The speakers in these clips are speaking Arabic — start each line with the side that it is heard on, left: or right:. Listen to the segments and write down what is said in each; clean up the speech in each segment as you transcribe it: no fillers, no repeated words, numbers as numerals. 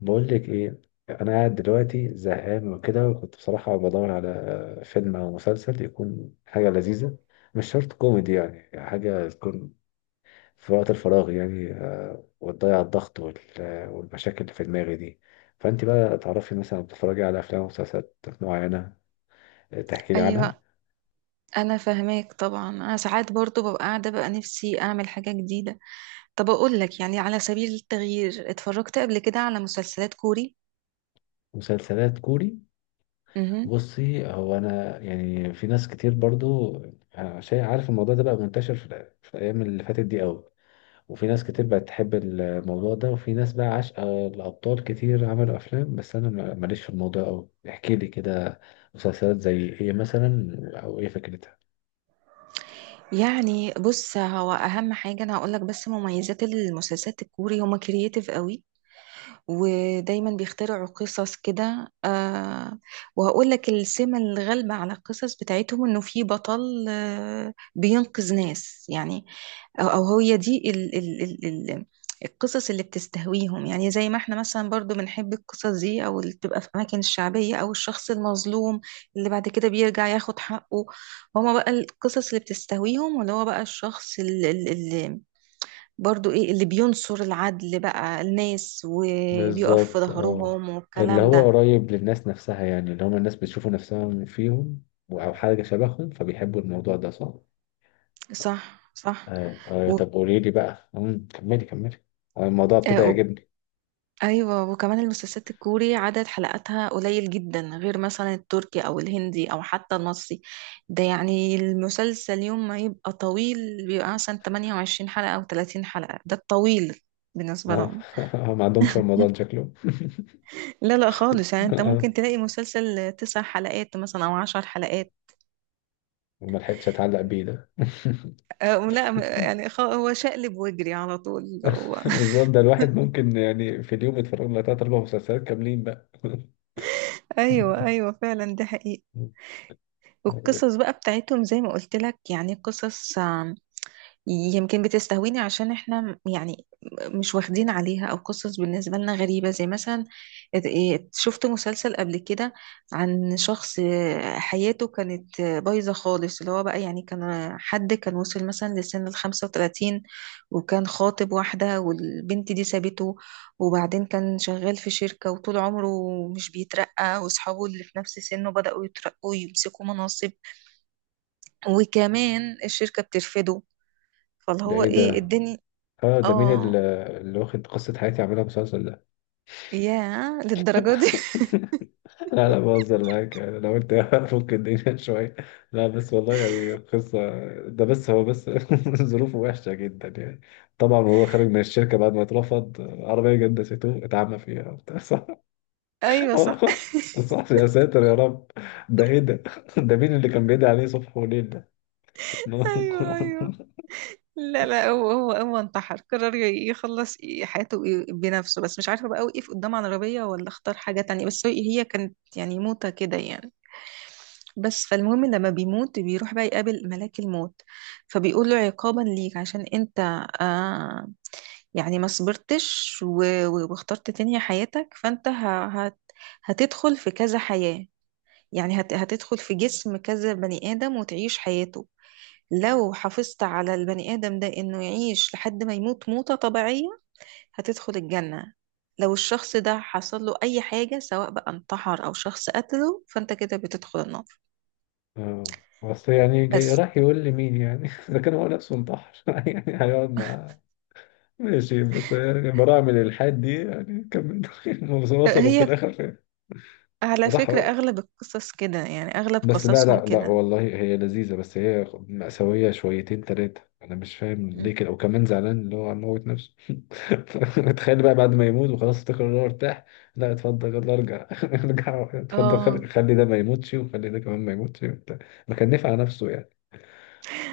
left: بقول لك ايه. انا قاعد دلوقتي زهقان وكده، وكنت بصراحه بدور على فيلم او مسلسل يكون حاجه لذيذه، مش شرط كوميدي، يعني حاجه تكون في وقت الفراغ يعني وتضيع الضغط والمشاكل اللي في دماغي دي. فانت بقى تعرفي مثلا بتتفرجي على افلام ومسلسلات معينه تحكي لي
right: ايوه،
left: عنها.
right: انا فاهماك طبعا. انا ساعات برضو ببقى قاعده بقى نفسي اعمل حاجه جديده. طب اقول لك يعني على سبيل التغيير اتفرجت قبل كده على مسلسلات كوري.
left: مسلسلات كوري؟
right: امم.
left: بصي، هو انا يعني في ناس كتير برضو شايف، عارف الموضوع ده بقى منتشر في في الايام اللي فاتت دي قوي، وفي ناس كتير بقت تحب الموضوع ده، وفي ناس بقى عاشقة الأبطال، كتير عملوا أفلام، بس أنا ماليش في الموضوع أوي، احكي لي كده. مسلسلات زي إيه مثلا؟ أو إيه فكرتها؟
right: بص هو اهم حاجه انا هقول لك بس مميزات المسلسلات الكوري هما كرييتيف قوي. ودايما بيخترعوا قصص كده. وهقول لك السمة الغالبة على القصص بتاعتهم انه في بطل بينقذ ناس يعني. او هي دي ال القصص اللي بتستهويهم، يعني زي ما احنا مثلا برضو بنحب القصص دي او اللي بتبقى في اماكن الشعبية او الشخص المظلوم اللي بعد كده بيرجع ياخد حقه. هما بقى القصص اللي بتستهويهم، واللي هو بقى الشخص اللي برضو ايه اللي بينصر العدل بقى الناس وبيقف في
left: بالظبط، اه.
right: ظهرهم
left: اللي
right: والكلام
left: هو
right: ده.
left: قريب للناس نفسها، يعني اللي هم الناس بتشوفوا نفسهم فيهم أو حاجة شبههم، فبيحبوا الموضوع ده، صح؟
right: صح، صح.
left: آه. آه.
right: و...
left: طب قولي لي بقى. كملي كملي. آه، الموضوع ابتدى
right: آه، و...
left: يعجبني.
right: ايوه، وكمان المسلسلات الكوري عدد حلقاتها قليل جدا، غير مثلا التركي او الهندي او حتى المصري. ده يعني المسلسل يوم ما يبقى طويل بيبقى مثلا 28 حلقة او 30 حلقة، ده الطويل بالنسبة
left: آه.
right: لهم.
left: ما عندهمش رمضان شكله.
right: لا، لا خالص، يعني
left: آه.
right: انت
left: آه.
right: ممكن تلاقي مسلسل تسع حلقات مثلا او عشر حلقات.
left: ما لحقتش أتعلق بيه ده.
right: لا، هو شقلب واجري على طول هو
left: بالظبط، ده الواحد ممكن يعني في اليوم يتفرج له تلات أربع مسلسلات كاملين بقى.
right: ايوه، ايوه، فعلا ده حقيقي. والقصص بقى بتاعتهم زي ما قلت لك يعني قصص يمكن بتستهويني عشان احنا يعني مش واخدين عليها، او قصص بالنسبة لنا غريبة. زي مثلا شفت مسلسل قبل كده عن شخص حياته كانت بايظة خالص. اللي هو بقى يعني كان حد كان وصل مثلا لسن ال35، وكان خاطب واحدة والبنت دي سابته، وبعدين كان شغال في شركة وطول عمره مش بيترقى، واصحابه اللي في نفس سنه بدأوا يترقوا ويمسكوا مناصب، وكمان الشركة بترفضه، فاللي
left: ده
right: هو
left: إيه
right: ايه
left: ده؟
right: الدنيا.
left: آه، ده مين
right: اه،
left: اللي واخد قصة حياتي عاملها مسلسل ده؟
right: ياه للدرجة دي
left: لا لا، بهزر معاك يعني، لو أنت ممكن الدنيا شوية. لا بس والله يعني قصة، ده بس هو بس. ظروفه وحشة جدا يعني. طبعا هو خارج من الشركة بعد ما اترفض، عربية جنسيته اتعمى فيها وبتاع، صح؟
right: ايوه، صح.
left: صح يا ساتر يا رب. ده إيه ده؟ ده مين اللي كان بيدعي عليه صبح وليل؟ اه.
right: ايوه، ايوه. لا، لا، هو انتحر، قرر يخلص حياته بنفسه. بس مش عارفة بقى وقف قدام عربية ولا اختار حاجة تانية، بس هي كانت يعني موتة كده يعني. بس فالمهم لما بيموت بيروح بقى يقابل ملاك الموت، فبيقول له عقابا ليك عشان انت آه يعني ما صبرتش واخترت تنهي حياتك، فانت هتدخل في كذا حياة. يعني هتدخل في جسم كذا بني آدم وتعيش حياته. لو حافظت على البني آدم ده إنه يعيش لحد ما يموت موتة طبيعية، هتدخل الجنة. لو الشخص ده حصل له أي حاجة، سواء بقى انتحر أو شخص قتله، فأنت كده بتدخل النار.
left: بس يعني جاي
right: بس
left: راح يقول لي مين يعني، اذا كان هو نفسه انتحر يعني هيقعد مع. ماشي، بس يعني براعم الالحاد دي يعني كملوا، وصلوا في
right: هي
left: الاخر فين؟
right: على
left: راح.
right: فكرة أغلب القصص كده، يعني أغلب
left: بس لا
right: قصصهم
left: لا لا،
right: كده.
left: والله هي لذيذة، بس هي مأساوية شويتين تلاتة، أنا مش فاهم
right: مم.
left: ليه كده، وكمان زعلان اللي هو هيموت نفسه. تخيل بقى بعد ما يموت وخلاص افتكر إن هو ارتاح، لا اتفضل يلا ارجع، ارجع اتفضل، خلي
right: اه،
left: خلي ده ما يموتش، وخلي ده كمان ما يموتش وبتاع، ما كان نفع نفسه يعني.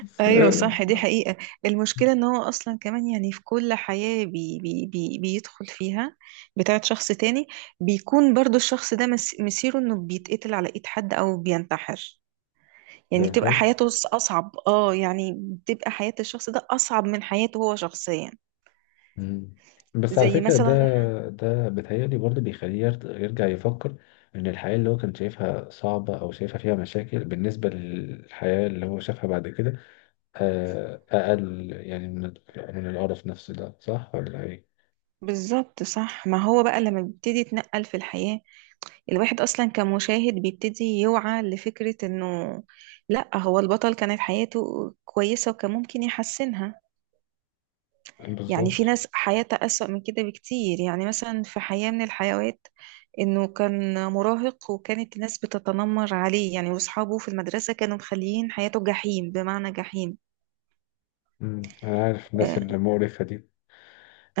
left: بس
right: ايوه، صح، دي
left: ده.
right: حقيقة. المشكلة ان هو اصلا كمان يعني في كل حياة بي بيدخل فيها بتاعت شخص تاني، بيكون برضو الشخص ده مصيره انه بيتقتل على ايد حد او بينتحر. يعني بتبقى
left: بجد.
right: حياته اصعب، اه، يعني بتبقى حياة الشخص ده اصعب من حياته هو شخصيا.
left: مم. بس على
right: زي
left: فكرة ده
right: مثلا
left: ده بيتهيألي برضه بيخليه يرجع يفكر إن الحياة اللي هو كان شايفها صعبة أو شايفها فيها مشاكل، بالنسبة للحياة اللي هو شافها بعد كده، أقل يعني من القرف نفسه ده، صح ولا إيه؟
right: بالظبط، صح. ما هو بقى لما بيبتدي يتنقل في الحياة، الواحد أصلا كمشاهد بيبتدي يوعى لفكرة إنه لأ، هو البطل كانت حياته كويسة وكان ممكن يحسنها. يعني في
left: بالظبط.
right: ناس حياتها أسوأ من كده بكتير. يعني مثلا في حياة من الحيوات إنه كان مراهق وكانت الناس بتتنمر عليه، يعني وأصحابه في المدرسة كانوا مخليين حياته جحيم بمعنى جحيم.
left: مم. أنا عارف الناس
right: آه،
left: اللي مقرفة دي.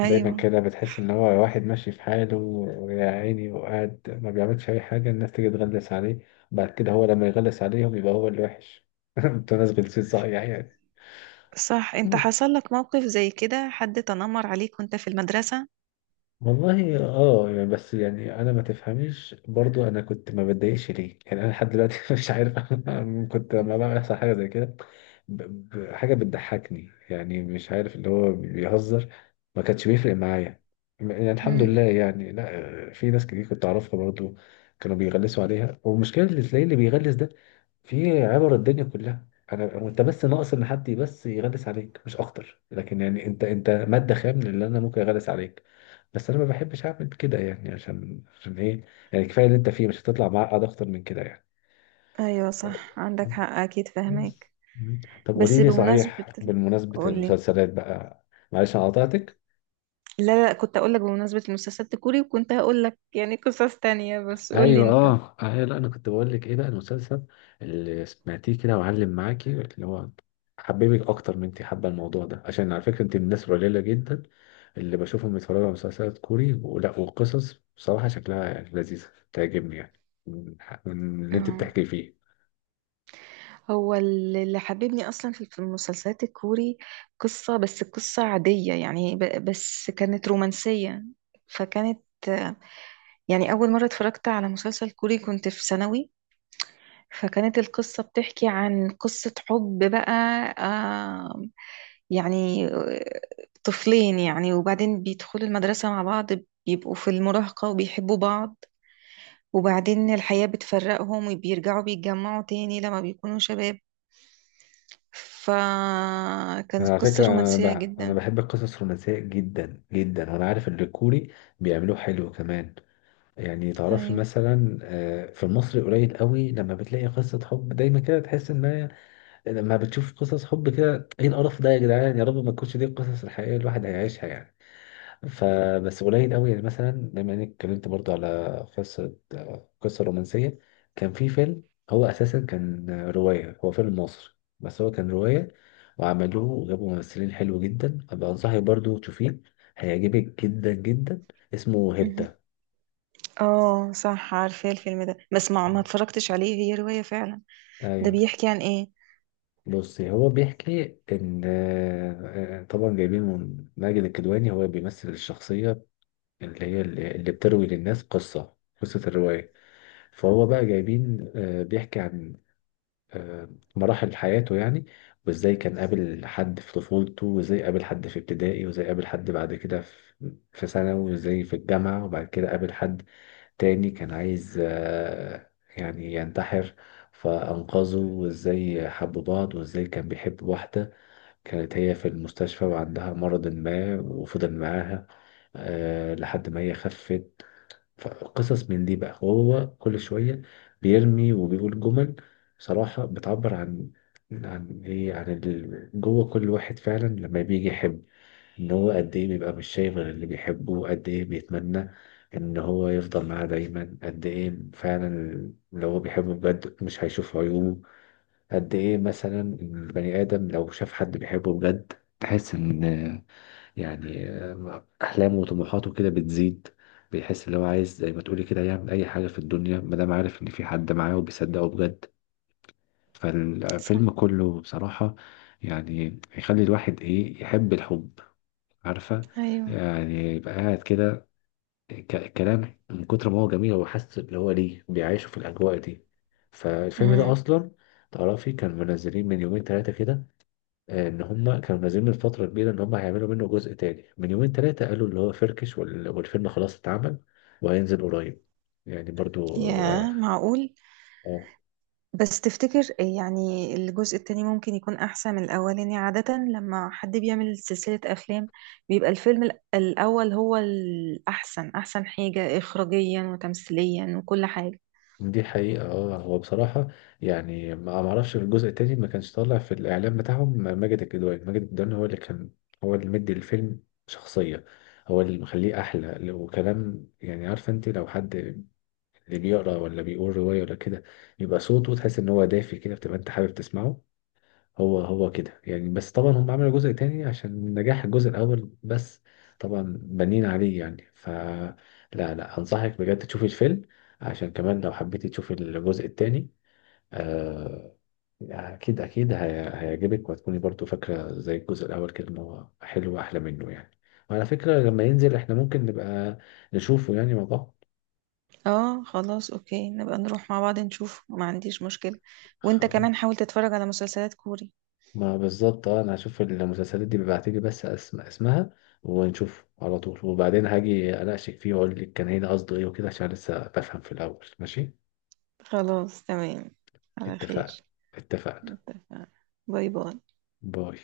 left: دايما كده بتحس ان هو واحد ماشي في حاله ويا عيني، وقاعد ما بيعملش اي حاجه، الناس تيجي تغلس عليه، بعد كده هو لما يغلس عليهم يبقى هو اللي وحش. انتوا ناس غلسين صحيح يعني.
right: صح. أنت حصل لك موقف زي كده حد تنمر عليك وأنت في المدرسة؟
left: والله اه يعني، بس يعني انا ما تفهميش برضو، انا كنت ما بتضايقش ليه يعني، انا لحد دلوقتي مش عارف، أنا كنت لما بقى بيحصل حاجه زي كده حاجه بتضحكني يعني، مش عارف اللي هو بيهزر ما كانش بيفرق معايا يعني، الحمد
right: مم.
left: لله يعني. لا في ناس كتير كنت اعرفها برضو كانوا بيغلسوا عليها، والمشكله اللي تلاقيه اللي بيغلس ده في عبر الدنيا كلها انا وانت، بس ناقص ان حد بس يغلس عليك مش اكتر، لكن يعني انت ماده خام للي انا ممكن اغلس عليك، بس انا ما بحبش اعمل كده يعني، عشان ايه، يعني كفايه اللي انت فيه، مش هتطلع معقد اكتر من كده يعني.
right: أيوه، صح، عندك حق، أكيد
left: بس.
right: فهمك.
left: مم. طب
right: بس
left: قولي لي
right: بمناسبة،
left: صحيح بالمناسبه،
right: قول لي.
left: المسلسلات بقى. معلش انا قطعتك.
right: لا، لا، كنت اقول لك بمناسبة المسلسلات الكوري، وكنت هقول لك يعني قصص تانية، بس قول لي
left: ايوه
right: انت.
left: اه اه، لا انا كنت بقول لك ايه بقى، المسلسل اللي سمعتيه كده وعلم معاكي، اللي هو حببك اكتر من انت حابه الموضوع ده، عشان على فكره انت من الناس القليله جدا اللي بشوفهم بيتفرجوا على مسلسلات كوري ولا، وقصص بصراحه شكلها يعني لذيذه تعجبني، يعني من اللي انت
right: اه،
left: بتحكي فيه.
right: هو اللي حببني اصلا في المسلسلات الكوري قصة، بس قصة عادية يعني، بس كانت رومانسية. فكانت آه، يعني اول مرة اتفرجت على مسلسل كوري كنت في ثانوي، فكانت القصة بتحكي عن قصة حب بقى. آه، يعني طفلين يعني، وبعدين بيدخلوا المدرسة مع بعض، بيبقوا في المراهقة وبيحبوا بعض، وبعدين الحياة بتفرقهم وبيرجعوا بيتجمعوا تاني لما بيكونوا شباب. فكانت
left: على
right: قصة
left: فكرة أنا
right: رومانسية
left: بقى أنا
right: جدا.
left: بحب القصص الرومانسية جدا جدا، وأنا عارف إن الكوري بيعملوه حلو كمان. يعني تعرفي
right: أيوة.
left: مثلا، في المصري قليل قوي لما بتلاقي قصة حب دايما كده تحس إن هي، لما بتشوف قصص حب كده إيه القرف ده يا جدعان، يا رب ما تكونش دي القصص الحقيقية الواحد هيعيشها يعني. فبس قليل قوي يعني، مثلا بما اني اتكلمت برضو على قصه رومانسيه، كان في فيلم، هو اساسا كان روايه، هو فيلم مصري بس هو كان روايه، وعملوه وجابوا ممثلين حلو جدا، ابقى انصحك برضو تشوفيه، هيعجبك جدا جدا، اسمه
right: مهم.
left: هيبتا.
right: اه، صح، عارفة الفيلم ده، بس ما اتفرجتش عليه، هي رواية فعلا. ده
left: ايوه.
right: بيحكي عن ايه؟
left: بصي، هو بيحكي ان طبعا جايبين من ماجد الكدواني، هو بيمثل الشخصيه اللي هي اللي اللي بتروي للناس قصة الرواية. فهو بقى جايبين، بيحكي عن آه، مراحل حياته يعني، وازاي كان قابل حد في طفولته، وازاي قابل حد في ابتدائي، وازاي قابل حد بعد كده في ثانوي، وازاي في الجامعة، وبعد كده قابل حد تاني كان عايز يعني ينتحر فأنقذه، وازاي حبوا بعض، وازاي كان بيحب واحدة كانت هي في المستشفى وعندها مرض ما وفضل معاها لحد ما هي خفت. فقصص من دي بقى، وهو كل شوية بيرمي وبيقول جمل صراحة بتعبر عن جوه كل واحد فعلا لما بيجي يحب، ان هو قد ايه بيبقى مش شايف غير اللي بيحبه، قد ايه بيتمنى ان هو يفضل معاه دايما، قد ايه فعلا لو هو بيحبه بجد مش هيشوف عيوبه، قد ايه مثلا البني ادم لو شاف حد بيحبه بجد تحس ان، يعني أحلامه وطموحاته كده بتزيد، بيحس اللي هو عايز زي ما تقولي كده يعمل أي حاجة في الدنيا ما دام عارف إن في حد معاه وبيصدقه بجد، فالفيلم
right: صح،
left: كله بصراحة يعني يخلي الواحد إيه، يحب الحب، عارفة؟
right: ايوه.
left: يعني يبقى قاعد كده كلام من كتر ما هو جميل هو حاسس اللي هو ليه بيعيشه في الأجواء دي. فالفيلم ده
right: امم
left: أصلا تعرفي كان منزلين من يومين ثلاثة كده، ان هم كانوا نازلين من فتره كبيره ان هم هيعملوا منه جزء تاني، من يومين ثلاثه قالوا اللي هو فركش، والفيلم خلاص اتعمل وهينزل قريب يعني، برضو اه.
right: يا معقول.
left: آه،
right: بس تفتكر يعني الجزء التاني ممكن يكون أحسن من الأولاني؟ عادة لما حد بيعمل سلسلة أفلام بيبقى الفيلم الأول هو الأحسن، أحسن حاجة إخراجيا وتمثيليا وكل حاجة.
left: دي حقيقه اه، هو بصراحه يعني ما اعرفش، في الجزء التاني ما كانش طالع في الاعلان بتاعهم ماجد الكدواني، ماجد الكدواني هو اللي كان هو اللي مدي الفيلم شخصيه، هو اللي مخليه احلى وكلام، يعني عارفه، انت لو حد اللي بيقرا ولا بيقول روايه ولا كده، يبقى صوته تحس ان هو دافي كده، بتبقى انت حابب تسمعه. هو كده يعني، بس طبعا هم عملوا جزء تاني عشان نجاح الجزء الأول، بس طبعا بنين عليه يعني، فلا لا لا، أنصحك بجد تشوفي الفيلم، عشان كمان لو حبيتي تشوفي الجزء التاني، آه يعني أكيد أكيد هيعجبك، وهتكوني برضو فاكرة زي الجزء الأول كده إن هو حلو، وأحلى منه يعني، وعلى فكرة لما ينزل إحنا ممكن نبقى نشوفه يعني مع بعض.
right: اه، خلاص، أوكي، نبقى نروح مع بعض نشوف، ما عنديش مشكلة. وانت
left: خلاص.
right: كمان حاول تتفرج على مسلسلات كوري.
left: ما بالظبط اه، انا هشوف المسلسلات دي بيبعتلي بس اسمها، ونشوف على طول، وبعدين هاجي اناقشك فيه واقول لك كان هنا قصده ايه وكده، عشان لسه بفهم في الاول، ماشي؟
right: خلاص، تمام. على خير.
left: اتفقنا. اتفقنا.
right: اتفقنا. باي، باي.
left: باي.